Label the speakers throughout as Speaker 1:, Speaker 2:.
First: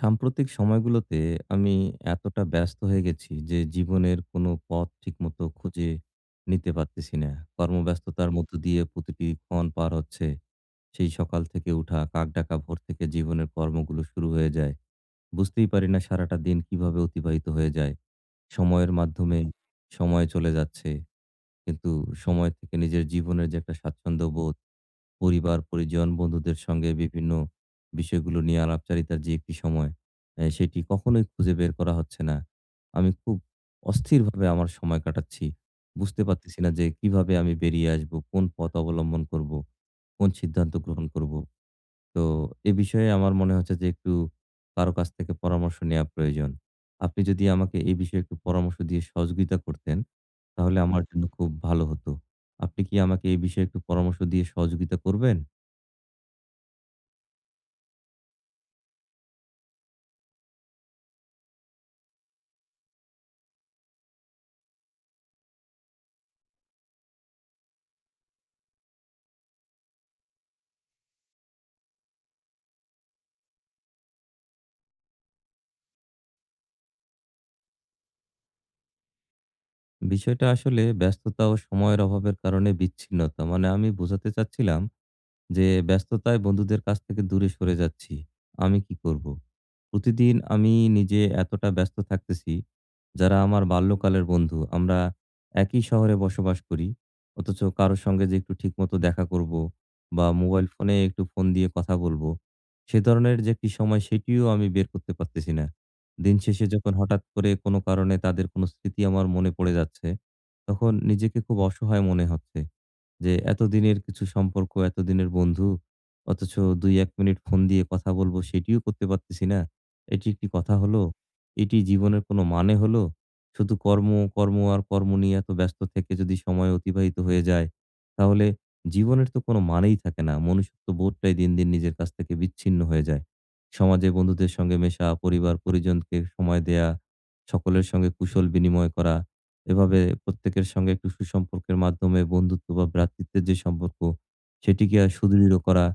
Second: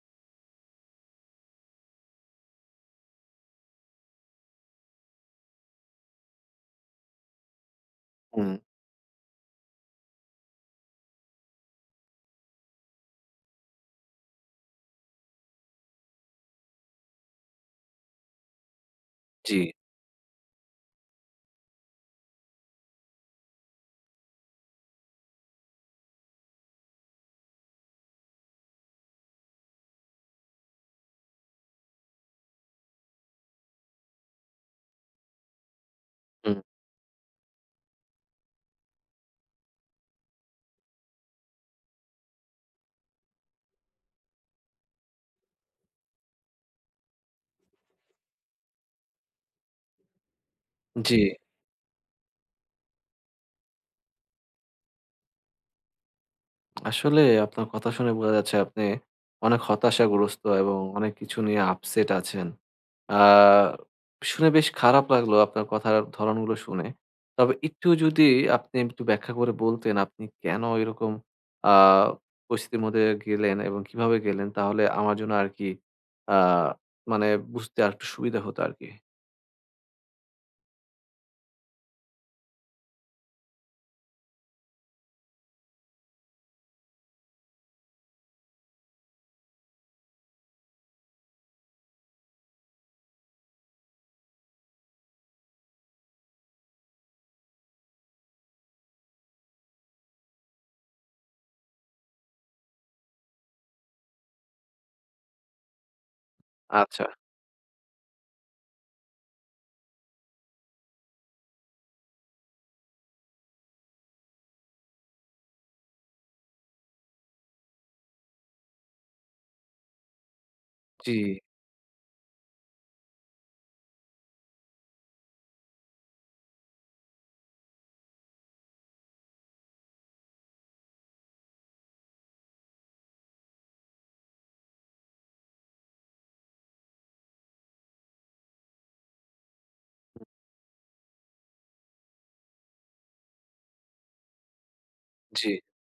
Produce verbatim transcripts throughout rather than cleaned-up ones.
Speaker 1: সাম্প্রতিক সময়গুলোতে আমি এতটা ব্যস্ত হয়ে গেছি যে জীবনের কোনো পথ ঠিকমতো খুঁজে নিতে পারতেছি না। কর্মব্যস্ততার
Speaker 2: হুম,
Speaker 1: মধ্য দিয়ে প্রতিটি ক্ষণ পার হচ্ছে। সেই সকাল থেকে উঠা, কাকডাকা ভোর থেকে জীবনের কর্মগুলো শুরু হয়ে যায়। বুঝতেই পারি না সারাটা দিন কিভাবে অতিবাহিত হয়ে যায়। সময়ের মাধ্যমে
Speaker 2: জি,
Speaker 1: সময় চলে যাচ্ছে। কিন্তু সময় থেকে নিজের জীবনের যে একটা স্বাচ্ছন্দ্য বোধ পরিবার, পরিজন, বন্ধুদের সঙ্গে বিভিন্ন বিষয়গুলো নিয়ে আলাপচারিতার যে একটি সময়, এ সেটি কখনোই খুঁজে বের করা হচ্ছে না। আমি খুব অস্থিরভাবে আমার সময় কাটাচ্ছি। বুঝতে পারতেছি
Speaker 2: হুম,
Speaker 1: না যে কিভাবে আমি বেরিয়ে আসবো, কোন পথ অবলম্বন করবো, কোন সিদ্ধান্ত গ্রহণ করবো। তো এ বিষয়ে আমার মনে হচ্ছে যে একটু কারো কাছ থেকে পরামর্শ নেয়া প্রয়োজন। আপনি যদি আমাকে এই বিষয়ে একটু পরামর্শ দিয়ে সহযোগিতা করতেন, তাহলে আমার
Speaker 2: জি।
Speaker 1: জন্য খুব ভালো হতো। আপনি কি আমাকে এই বিষয়ে একটু পরামর্শ দিয়ে সহযোগিতা করবেন?
Speaker 2: আসলে আপনার কথা শুনে বোঝা যাচ্ছে আপনি অনেক হতাশাগ্রস্ত এবং অনেক কিছু নিয়ে আপসেট আছেন। আ শুনে বেশ খারাপ লাগলো আপনার কথার ধরণগুলো শুনে। তবে একটু যদি আপনি একটু ব্যাখ্যা করে বলতেন আপনি কেন এরকম আ পরিস্থিতির মধ্যে গেলেন এবং কিভাবে গেলেন? তাহলে আমার জন্য আরকি আ মানে বুঝতে আরেকটু সুবিধা হতো আরকি।
Speaker 1: বিষয়টা আসলে ব্যস্ততা ও সময়ের অভাবের কারণে বিচ্ছিন্নতা। মানে আমি বোঝাতে চাচ্ছিলাম, যে ব্যস্ততায় বন্ধুদের কাছ থেকে দূরে সরে যাচ্ছি। আমি কি করব? প্রতিদিন আমি নিজে এতটা ব্যস্ত থাকতেছি, যারা আমার বাল্যকালের বন্ধু, আমরা একই শহরে বসবাস করি। অথচ কারো সঙ্গে যে একটু ঠিকমতো দেখা করব বা মোবাইল ফোনে একটু ফোন দিয়ে কথা বলব, সে ধরনের যে একটি সময় সেটিও আমি বের করতে পারতেছি না। দিন শেষে যখন
Speaker 2: আচ্ছা।
Speaker 1: হঠাৎ করে কোনো কারণে তাদের কোনো স্মৃতি আমার মনে পড়ে যাচ্ছে, তখন নিজেকে খুব অসহায় মনে হচ্ছে। যে এতদিনের কিছু সম্পর্ক, এতদিনের বন্ধু অথচ দুই এক মিনিট ফোন দিয়ে কথা বলব সেটিও করতে পারতেছি না। এটি একটি কথা হলো?
Speaker 2: জি,
Speaker 1: এটি জীবনের কোনো মানে হলো? শুধু কর্ম, কর্ম আর কর্ম নিয়ে এত ব্যস্ত থেকে যদি সময় অতিবাহিত হয়ে যায়, তাহলে জীবনের তো কোনো মানেই থাকে না। মনুষ্যত্ব বোধটাই দিন, দিন নিজের কাছ থেকে বিচ্ছিন্ন হয়ে যায়। সমাজে বন্ধুদের সঙ্গে মেশা, পরিবার পরিজনকে সময় দেয়া, সকলের সঙ্গে কুশল বিনিময় করা এভাবে প্রত্যেকের সঙ্গে একটু সুসম্পর্কের মাধ্যমে বন্ধুত্ব বা ভ্রাতৃত্বের যে সম্পর্ক সেটিকে আর
Speaker 2: জি।
Speaker 1: সুদৃঢ় করা।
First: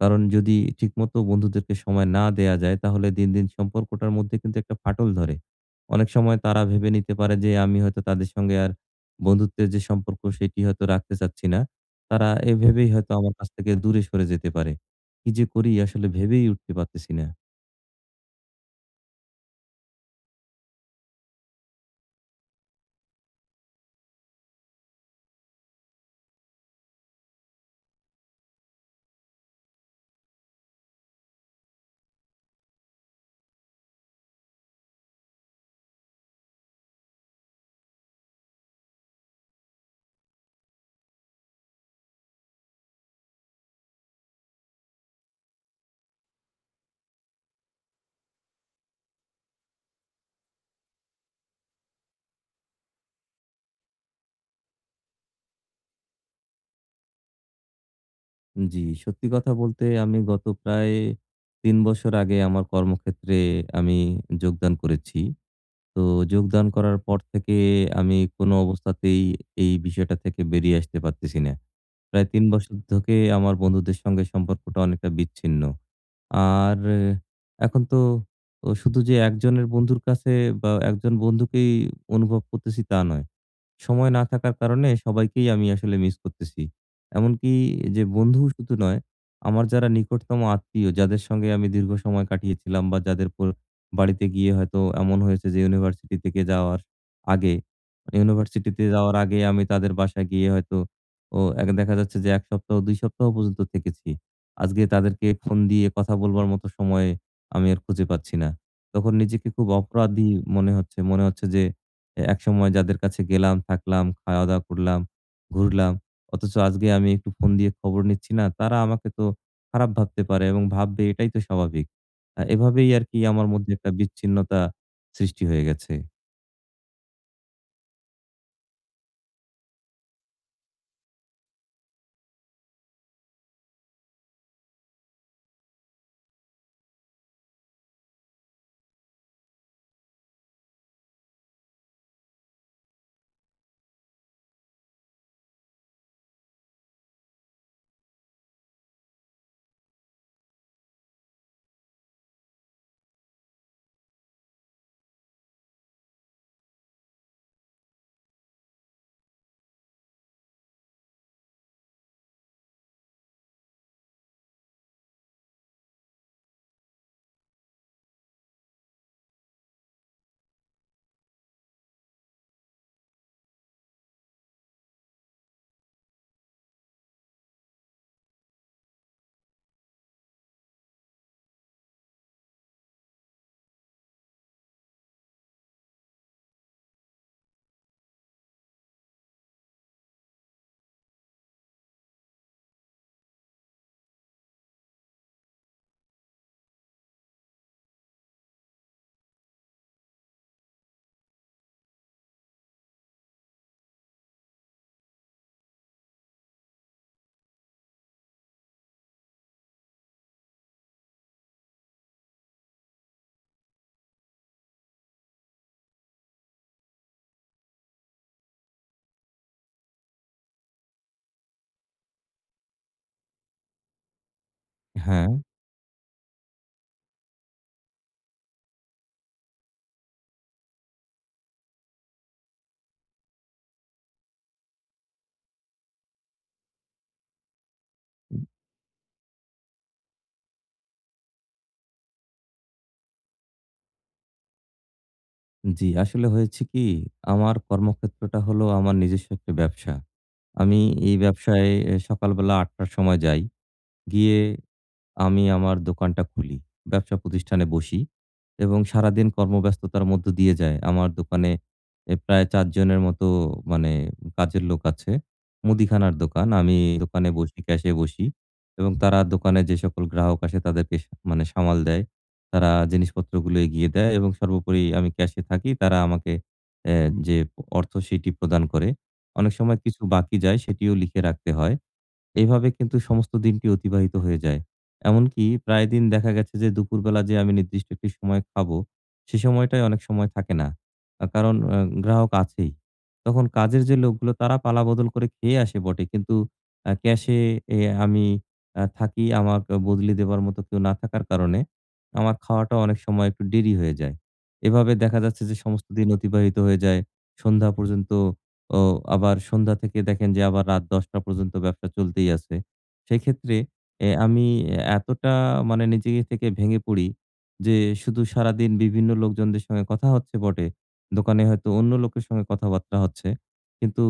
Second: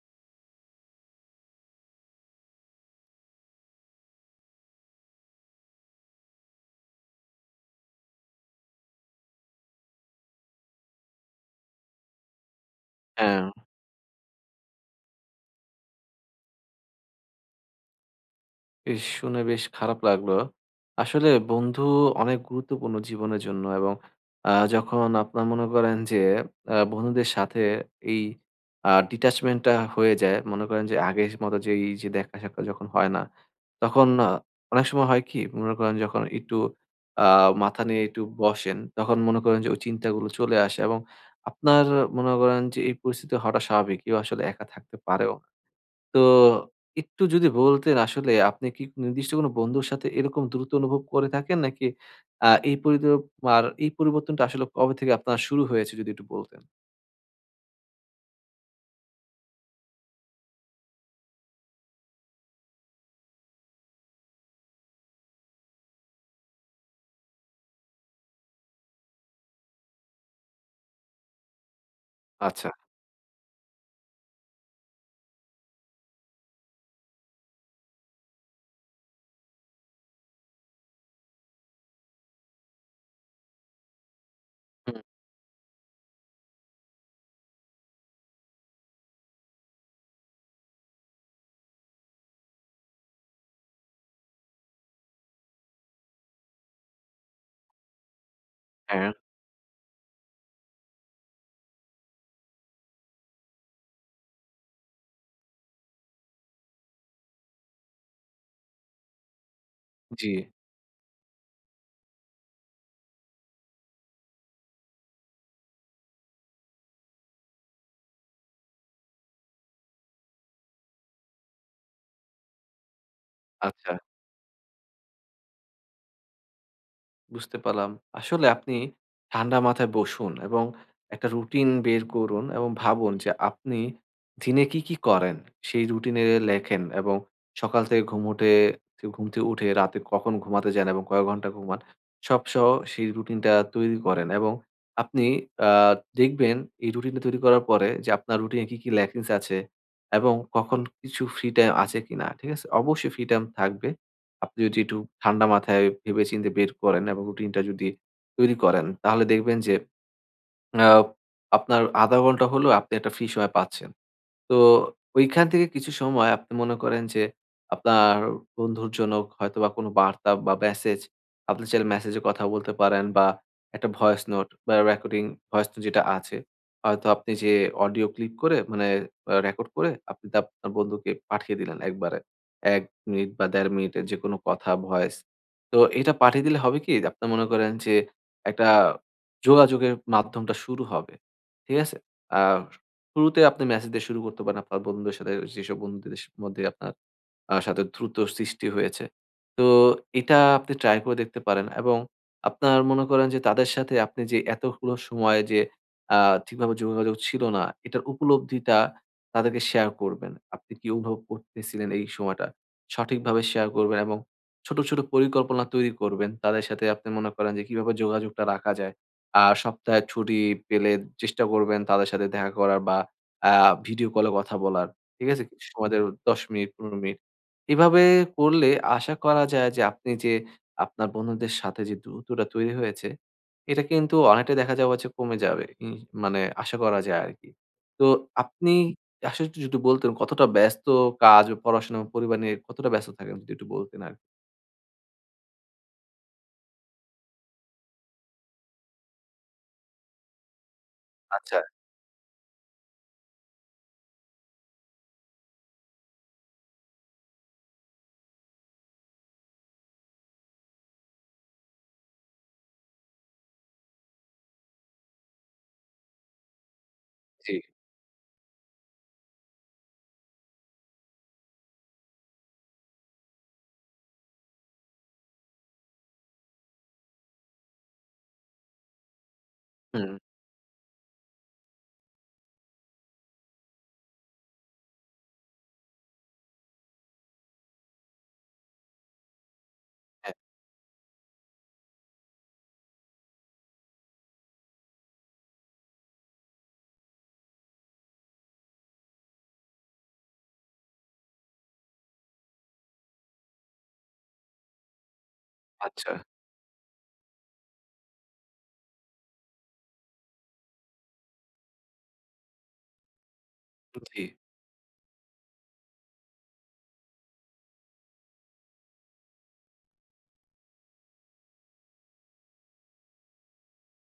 Speaker 1: কারণ যদি ঠিকমতো বন্ধুদেরকে সময় না দেয়া যায় তাহলে দিন, দিন সম্পর্কটার মধ্যে কিন্তু একটা ফাটল ধরে। অনেক সময় তারা ভেবে নিতে পারে যে আমি হয়তো তাদের সঙ্গে আর বন্ধুত্বের যে সম্পর্ক সেটি হয়তো রাখতে চাচ্ছি না। তারা এ ভেবেই হয়তো আমার
Speaker 2: হ্যাঁ।
Speaker 1: কাছ থেকে দূরে সরে যেতে পারে। কি যে করি আসলে ভেবেই উঠতে পারতেছি না।
Speaker 2: ইস! শুনে বেশ খারাপ লাগলো। আসলে বন্ধু অনেক গুরুত্বপূর্ণ জীবনের জন্য এবং আ যখন আপনার মনে করেন যে আ বন্ধুদের সাথে এই আ detachment টা হয়ে যায়, মনে করেন যে আগের মতো যে এই যে দেখা সাক্ষাৎ যখন হয় না, তখন আ অনেক সময় হয় কি? মনে করেন যখন একটু আ মাথা নিয়ে একটু বসেন, তখন মনে করেন যে ওই চিন্তাগুলো চলে আসে এবং আপনার মনে করেন যে এই পরিস্থিতি হওয়াটা স্বাভাবিক। কেউ আসলে একা থাকতে পারেও। তো একটু যদি বলতেন আসলে আপনি কি নির্দিষ্ট কোনো বন্ধুর সাথে এরকম দ্রুত অনুভব করে থাকেন? নাকি আ এই পরিদ আর এই পরিবর্তনটা আসলে কবে থেকে আপনার শুরু হয়েছে যদি একটু বলতেন?
Speaker 1: জি, সত্যি কথা বলতে আমি গত প্রায় তিন বছর আগে আমার কর্মক্ষেত্রে আমি যোগদান করেছি। তো যোগদান করার পর থেকে আমি কোনো অবস্থাতেই এই বিষয়টা থেকে বেরিয়ে আসতে পারতেছি না। প্রায় তিন
Speaker 2: আচ্ছা।
Speaker 1: বছর থেকে আমার বন্ধুদের সঙ্গে সম্পর্কটা অনেকটা বিচ্ছিন্ন। আর আহ, এখন তো ও শুধু যে একজনের বন্ধুর কাছে বা একজন বন্ধুকেই অনুভব করতেছি তা নয়। সময় না থাকার কারণে
Speaker 2: হুম,
Speaker 1: সবাইকেই আমি আসলে মিস করতেছি। এমনকি যে বন্ধু শুধু নয়, আমার যারা নিকটতম আত্মীয়, যাদের সঙ্গে আমি দীর্ঘ সময় কাটিয়েছিলাম বা যাদের পর বাড়িতে গিয়ে হয়তো এমন হয়েছে যে ইউনিভার্সিটি থেকে যাওয়ার আগে মানে ইউনিভার্সিটিতে
Speaker 2: হ্যাঁ,
Speaker 1: যাওয়ার আগে আমি তাদের বাসায় গিয়ে হয়তো ও এক দেখা যাচ্ছে যে এক সপ্তাহ দুই সপ্তাহ পর্যন্ত থেকেছি। আজকে তাদেরকে ফোন দিয়ে কথা বলবার মতো সময় আমি আর খুঁজে পাচ্ছি না। তখন নিজেকে খুব অপরাধী
Speaker 2: জি,
Speaker 1: মনে হচ্ছে। মনে হচ্ছে যে এ একসময় যাদের কাছে গেলাম, থাকলাম, খাওয়া-দাওয়া করলাম, ঘুরলাম। অথচ আজকে আমি একটু ফোন দিয়ে খবর নিচ্ছি না, তারা আমাকে তো খারাপ ভাবতে পারে এবং ভাববে এটাই তো স্বাভাবিক। আ এভাবেই আরকি আমার মধ্যে একটা
Speaker 2: আচ্ছা।
Speaker 1: বিচ্ছিন্নতা সৃষ্টি হয়ে গেছে।
Speaker 2: বুঝতে পারলাম। আসলে আপনি ঠান্ডা মাথায় বসুন এবং একটা রুটিন বের করুন এবং ভাবুন যে আপনি দিনে কি, কি করেন? সেই রুটিনে লেখেন এবং সকাল থেকে ঘুম উঠে ঘুম থেকে উঠে রাতে কখন ঘুমাতে যান এবং কয় ঘন্টা ঘুমান সবসহ সেই রুটিনটা তৈরি করেন এবং আপনি আ দেখবেন এই রুটিনটা তৈরি করার পরে যে আপনার রুটিনে কি, কি ল্যাকিংস আছে এবং কখন কিছু ফ্রি টাইম আছে কিনা, ঠিক আছে? অবশ্যই ফ্রি টাইম থাকবে। আপনি যদি একটু ঠান্ডা মাথায় ভেবেচিন্তে বের করেন এবং রুটিনটা যদি তৈরি করেন, তাহলে দেখবেন যে আ আপনার শূন্য দশমিক পাঁচ ঘন্টা হলেও আপনি একটা ফ্রি সময় পাচ্ছেন। তো ওইখান থেকে কিছু সময় আপনি মনে করেন যে আপনার বন্ধুর জন্য হয়তোবা কোনো বার্তা বা মেসেজ আপনি চাইলে মেসেজে কথা বলতে পারেন বা একটা ভয়েস নোট বা রেকর্ডিং ভয়েস নোট যেটা আছে হয়তো আপনি যে অডিও ক্লিপ করে মানে রেকর্ড করে আপনি তা আপনার বন্ধুকে পাঠিয়ে দিলেন একবারে এক মিনিট বা দেড় মিনিটের যে কোনো কথা ভয়েস। তো এটা পাঠিয়ে দিলে হবে কি আপনি মনে করেন যে একটা যোগাযোগের মাধ্যমটা শুরু হবে, ঠিক আছে। আহ শুরুতে আপনি মেসেজ দিয়ে শুরু করতে পারেন আপনার বন্ধুদের সাথে যেসব বন্ধুদের স মধ্যে আপনার আ সাথে দ্রুত সৃষ্টি হয়েছে। তো এটা আপনি ট্রাই করে দেখতে পারেন এবং আপনার মনে করেন যে তাদের সাথে আপনি যে এতগুলো সময় যে আ ঠিকভাবে যোগাযোগ ছিল না, এটার উপলব্ধিটা তাদেরকে শেয়ার করবেন। আপনি কি অনুভব করতেছিলেন এই সময়টা? সঠিকভাবে শেয়ার করবেন এবং ছোট, ছোট পরিকল্পনা তৈরি করবেন। তাদের সাথে আপনি মনে করেন যে কিভাবে যোগাযোগটা রাখা যায়। আর সপ্তাহে ছুটি পেলে চেষ্টা করবেন তাদের সাথে দেখা করার বা আ ভিডিও কলে কথা বলার,
Speaker 1: হ্যাঁ।
Speaker 2: ঠিক আছে? কিছু সময় দের দশ মিনিট, পনেরো মিনিট। এভাবে করলে আশা করা যায় যে আপনি যে আপনার বন্ধুদের সাথে যে দূরত্বটা তৈরি হয়েছে, এটা কিন্তু অনেকটাই দেখা যাওয়া যে কমে যাবে। ইন মানে আশা করা যায় আরকি। তো আপনি আসলে একটু যদি বলতেন কতটা ব্যস্ত কাজ, ও পড়াশোনা, ও পরিবার নিয়ে কতটা ব্যস্ত থাকেন যদি একটু বলতেন আরকি?
Speaker 1: জি, আসলে হয়েছে কি? আমার কর্মক্ষেত্রটা হলো আমার নিজস্ব একটা ব্যবসা। আমি এই
Speaker 2: আচ্ছা,
Speaker 1: ব্যবসায় এ সকালবেলা আটটা র সময় যাই। গিয়ে আমি আমার দোকানটা খুলি। ব্যবসা প্রতিষ্ঠানে বসি এবং সারাদিন কর্মব্যস্ততার মধ্য দিয়ে যায়। আমার দোকানে এ প্রায় চার জনের মতো মানে কাজের লোক আছে। মুদিখানার দোকান। আমি দোকানে
Speaker 2: জি।
Speaker 1: বসি, ক্যাশে বসি এবং তারা দোকানে যে সকল গ্রাহক আসে তাদেরকে সা মানে সামাল দেয়। তারা জিনিসপত্রগুলো এগিয়ে দেয় এবং সর্বোপরি আমি ক্যাশে থাকি। তারা আমাকে অ্যা যে অর্থ সেটি প্রদান করে। অনেক সময় কিছু
Speaker 2: হুম,
Speaker 1: বাকি যায় সেটিও লিখে রাখতে হয়। এভাবে কিন্তু সমস্ত দিনটি অতিবাহিত হয়ে যায়। এমনকি প্রায় দিন দেখা গেছে যে দুপুরবেলা যে আমি নির্দিষ্ট একটি সময় খাবো, সে সময়টাই অনেক সময়
Speaker 2: হ্যাঁ,
Speaker 1: থাকে না। আ কারণ আ গ্রাহক আছেই। তখন কাজের যে লোকগুলো তারা পালাবদল করে খেয়ে আসে বটে। কিন্তু আ ক্যাশে এ আমি আ থাকি, আমার বদলি দেবার মতো কেউ না থাকার কারণে আমার খাওয়াটা অনেক সময় একটু দেরি হয়ে যায়। এভাবে দেখা যাচ্ছে যে সমস্ত দিন
Speaker 2: আচ্ছা,
Speaker 1: অতিবাহিত হয়ে যায়। সন্ধ্যা পর্যন্ত ও আবার সন্ধ্যা থেকে দেখেন যে আবার রাত দশটা পর্যন্ত ব্যবসা চলতেই আছে। সেক্ষেত্রে এ
Speaker 2: জি।
Speaker 1: আমি এতটা মানে নিজে থেকে ভেঙে পড়ি যে শুধু সারাদিন বিভিন্ন লোকজনদের সঙ্গে কথা হচ্ছে বটে। দোকানে হয়তো অন্য লোকের সঙ্গে কথাবার্তা হচ্ছে। কিন্তু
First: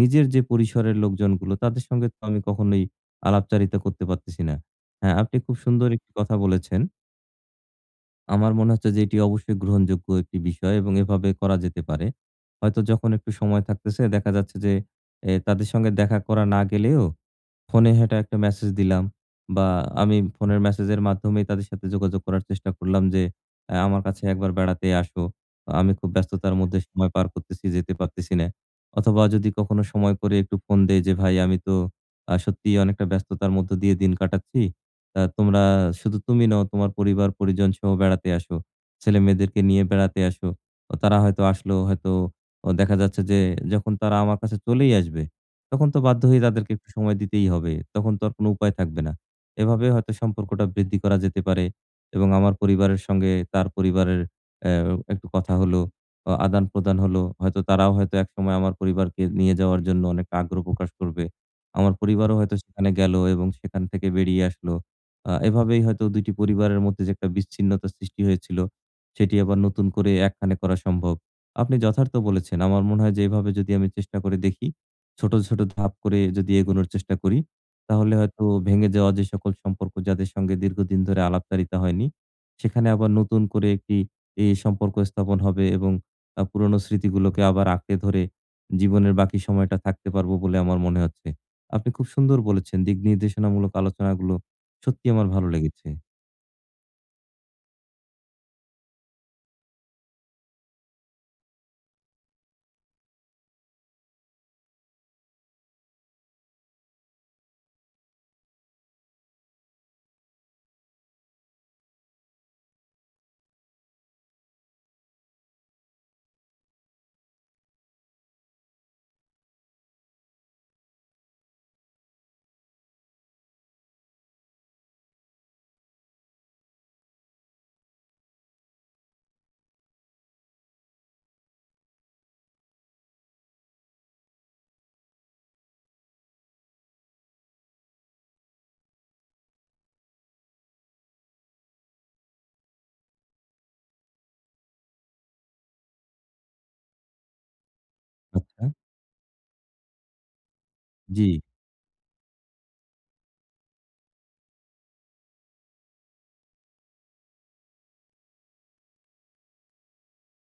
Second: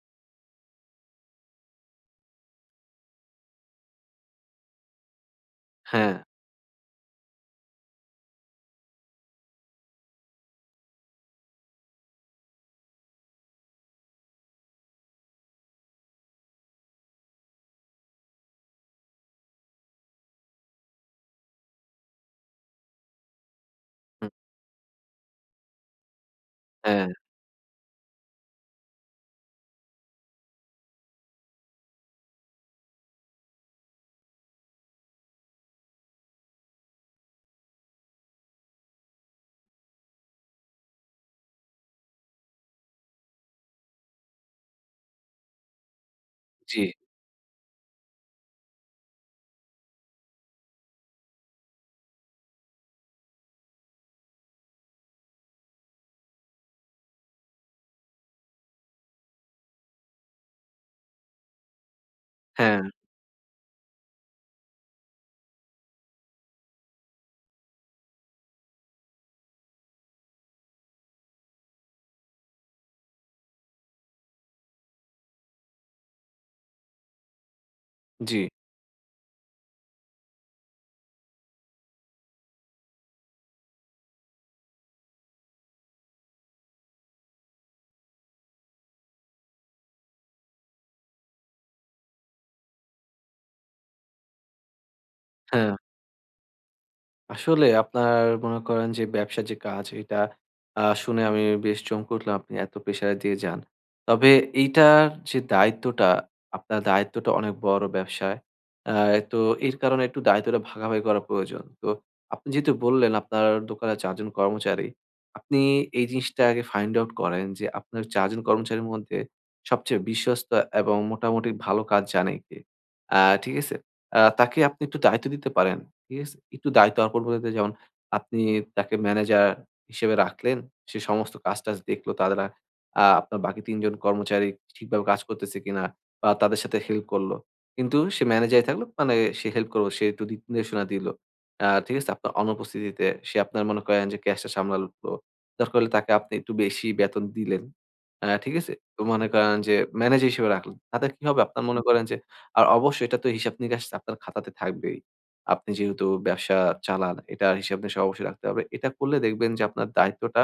Speaker 1: নিজের যে পরিসরের লোকজনগুলো তাদের সঙ্গে তো আমি কখনোই আলাপচারিতা করতে পারতেছি না। হ্যাঁ, আপনি খুব সুন্দর একটি
Speaker 2: হ্যাঁ,
Speaker 1: কথা বলেছেন। আমার মনে হচ্ছে যে এটি অবশ্যই গ্রহণযোগ্য একটি বিষয় এবং এভাবে করা যেতে পারে। হয়তো যখন একটু সময় থাকতেছে দেখা যাচ্ছে যে এ তাদের সঙ্গে দেখা করা না গেলেও ফোনে হেঁটে একটা মেসেজ দিলাম বা আমি ফোনের মেসেজের মাধ্যমেই তাদের সাথে যোগাযোগ করার চেষ্টা করলাম যে, অ্যা "আমার কাছে
Speaker 2: হুম,
Speaker 1: একবার বেড়াতে আসো। আমি খুব ব্যস্ততার মধ্যে
Speaker 2: হ্যাঁ,
Speaker 1: সময় পার করতেছি, যেতে পারতেছি না।" অথবা যদি কখনো সময় করে একটু ফোন দেই যে, "ভাই আমি তো আ সত্যিই অনেকটা ব্যস্ততার মধ্য দিয়ে দিন কাটাচ্ছি। আ তোমরা শুধু তুমি নও, তোমার পরিবার-পরিজন সহ বেড়াতে আসো। ছেলেমেয়েদেরকে নিয়ে বেড়াতে আসো।" ও তারা হয়তো আসলো, হয়তো ও দেখা যাচ্ছে যে, যখন তারা আমার কাছে চলেই আসবে তখন তো বাধ্য হয়ে তাদেরকে হুম।
Speaker 2: জি,
Speaker 1: একটু সময় দিতেই হবে। তখন তো আর কোনো উপায় থাকবে না। এভাবে হয়তো সম্পর্কটা বৃদ্ধি করা যেতে পারে এবং আমার পরিবারের সঙ্গে তার পরিবারের অ্যা একটু কথা হলো, অ আদান-প্রদান হলো। হয়তো তারাও হয়তো একসময় আমার পরিবারকে নিয়ে যাওয়ার জন্য অনেক আগ্রহ প্রকাশ করবে। আমার পরিবারও হয়তো
Speaker 2: হ্যাঁ,
Speaker 1: সেখানে গেল এবং সেখান থেকে বেরিয়ে আসলো। আ এভাবেই হয়তো দুই টি পরিবারের মধ্যে যে একটা বিচ্ছিন্নতা সৃষ্টি হয়েছিল, সেটি আবার নতুন করে একখানে করা সম্ভব। আপনি যথার্থ বলেছেন। আমার মনে হয় যে এভাবে যদি আমি চেষ্টা করে দেখি ছোট, ছোট ধাপ করে যদি এগোনোর চেষ্টা করি, তাহলে
Speaker 2: জি,
Speaker 1: হয়তো ভেঙে যাওয়া যে সকল সম্পর্ক যাদের সঙ্গে দীর্ঘদিন ধরে আলাপচারিতা হয়নি, সেখানে আবার নতুন করে একটি এই সম্পর্ক স্থাপন হবে এবং আ পুরনো স্মৃতিগুলোকে আবার আঁকড়ে ধরে জীবনের বাকি সময়টা থাকতে পারবো বলে আমার মনে হচ্ছে। আপনি খুব সুন্দর বলেছেন। দিক নির্দেশনামূলক আলোচনাগুলো সত্যিই আমার ভালো
Speaker 2: হ্যাঁ।
Speaker 1: লেগেছে।
Speaker 2: আসলে আপনার মনে করেন যে ব্যবসার যে কাজ এটা আ শুনে আমি বেশ চমকে উঠলাম আপনি এত প্রেশার দিয়ে যান। তবে এইটার যে দায়িত্বটা, আপনার দায়িত্বটা অনেক বড় ব্যবসায়। আ তো এর কারণে একটু দায়িত্বটা ভাগাভাগি করা প্রয়োজন। তো আপনি যেহেতু বললেন আপনার দোকানে চার জন কর্মচারী, আপনি এই জিনিসটা আগে ফাইন্ড আউট করেন যে আপনার চার জন কর্মচারীর মধ্যে সবচেয়ে বিশ্বস্ত এবং মোটামুটি ভালো কাজ জানে কে? আ ঠিক আছে? আ তাকে আপনি একটু দায়িত্ব দিতে পারেন। ঠিক আছে? একটু দায়িত্ব অর্পণ করে দিতে যেমন আপনি তাকে ম্যানেজার হিসেবে রাখলেন। সে সমস্ত কাজ-টাজ দেখলো। তারা আ আপনার বাকি তিন জন কর্মচারী ঠিকভাবে কাজ করতেছে কিনা বা তাদের সাথে হেল্প করলো। কিন্তু সে ম্যানেজারই থাকলো মানে সে হেল্প করলো। সে একটু দিক নির্দেশনা দিলো। আ ঠিক আছে? আপনার অনুপস্থিতিতে সে আপনার মনে করেন যে ক্যাশটা সামলালো। দরকার হলে তাকে আপনি একটু বেশি বেতন দিলেন। আ ঠিক
Speaker 1: আচ্ছা।
Speaker 2: আছে? তো মনে করেন যে ম্যানেজার হিসেবে রাখলেন। তাতে কি
Speaker 1: জি।
Speaker 2: হবে? আপনার মনে করেন যে আর অবশ্যই এটা তো হিসাব নিকাশ আপনার খাতাতে থাকবেই। আপনি যেহেতু ব্যবসা চালান, এটার হিসাব নিকাশ অবশ্যই রাখতে হবে। এটা করলে দেখবেন যে আপনার দায়িত্বটা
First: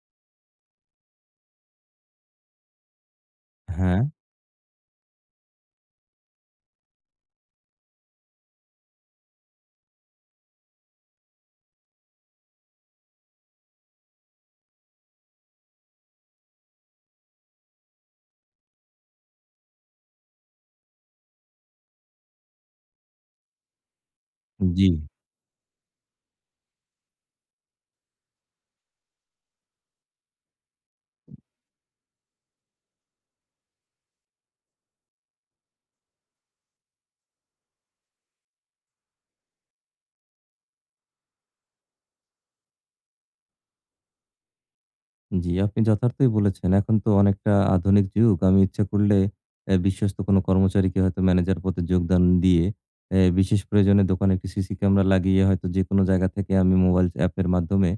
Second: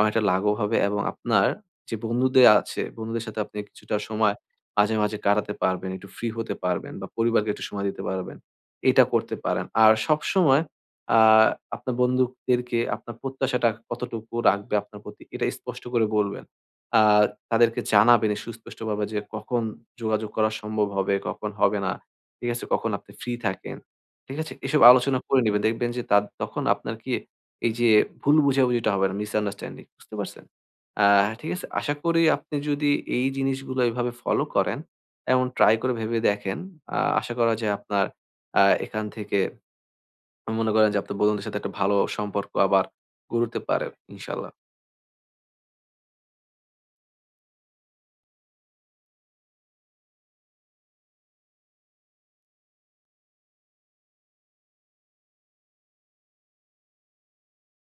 Speaker 2: অনেকটা লাঘব হবে এবং আপনার যে বন্ধুদের আছে, বন্ধুদের সাথে আপনি কিছুটা
Speaker 1: হ্যাঁ,
Speaker 2: সময় মাঝে, মাঝে কাটাতে পারবেন, একটু ফ্রি হতে পারবেন বা পরিবারকে একটু সময় দিতে পারবেন। এটা করতে পারেন। আর সবসময় আ আপনার বন্ধুদেরকে আপনার প্রত্যাশাটা কতটুকু রাখবে আপনার প্রতি, এটা স্পষ্ট করে বলবেন। আ তাদেরকে জানাবেন এই সুস্পষ্টভাবে যে কখন যোগাযোগ করা সম্ভব হবে, কখন হবে না। ঠিক আছে? কখন আপনি ফ্রি থাকেন। ঠিক আছে? এসব
Speaker 1: জি।
Speaker 2: আলোচনা করে নিবেন। দেখবেন যে তার তখন আপনার কি এই যে ভুল বুঝাবুঝিটা হবে না, মিসআন্ডারস্ট্যান্ডিং বুঝতে পারছেন? আ ঠিক আছে? আশা করি আপনি যদি এই জিনিসগুলো এভাবে ফলো করেন এবং ট্রাই করে ভেবে দেখেন, আ আশা করা যায় আপনার আ এখান থেকে মনে করেন যে আপনার বন্ধুদের সাথে একটা ভালো সম্পর্ক আবার গড়তে পারে ইনশাআল্লাহ।
Speaker 1: জি, আপনি যথার্থই বলেছেন। এখন তো অনেকটা আধুনিক যুগ। আমি ইচ্ছা করলে অ্যা বিশ্বস্ত কোনো কর্মচারীকে হয়তো ম্যানেজার পদে যোগদান দিয়ে অ্যা বিশেষ প্রয়োজনে দোকানে একটি সিসি ক্যামেরা লাগিয়ে হয়তো যেকোনো জায়গা থেকে আমি মোবাইল অ্যাপের মাধ্যমে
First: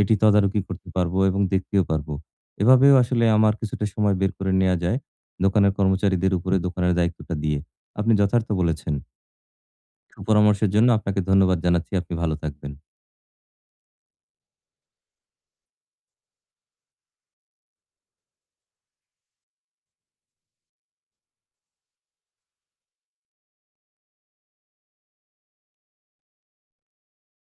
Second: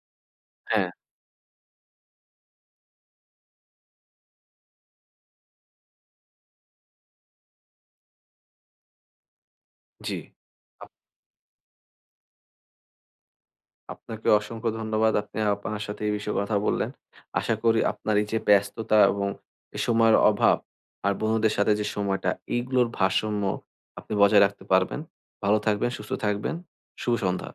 Speaker 1: এটি তদারকি করতে
Speaker 2: হ্যাঁ।
Speaker 1: পারবো এবং দেখতেও পারবো। এভাবেও আসলে আমার কিছুটা সময় বের করে নেয়া যায় দোকানের কর্মচারীদের উপরে দোকানের দায়িত্বটা দিয়ে। আপনি যথার্থ বলেছেন।
Speaker 2: জি।
Speaker 1: সুপরামর্শের জন্য আপনাকে ধন্যবাদ জানাচ্ছি। আপনি ভালো থাকবেন।
Speaker 2: আপনাকে অসংখ্য ধন্যবাদ। আপনি আপনার সাথে এই বিষয়ে কথা বললেন। আশা করি আপনার এই যে ব্যস্ততা এবং এ সময়ের অভাব আর বন্ধুদের সাথে যে সময়টা, এইগুলোর ভারসাম্য আপনি বজায় রাখতে পারবেন। ভালো থাকবেন, সুস্থ থাকবেন। শুভ সন্ধ্যা।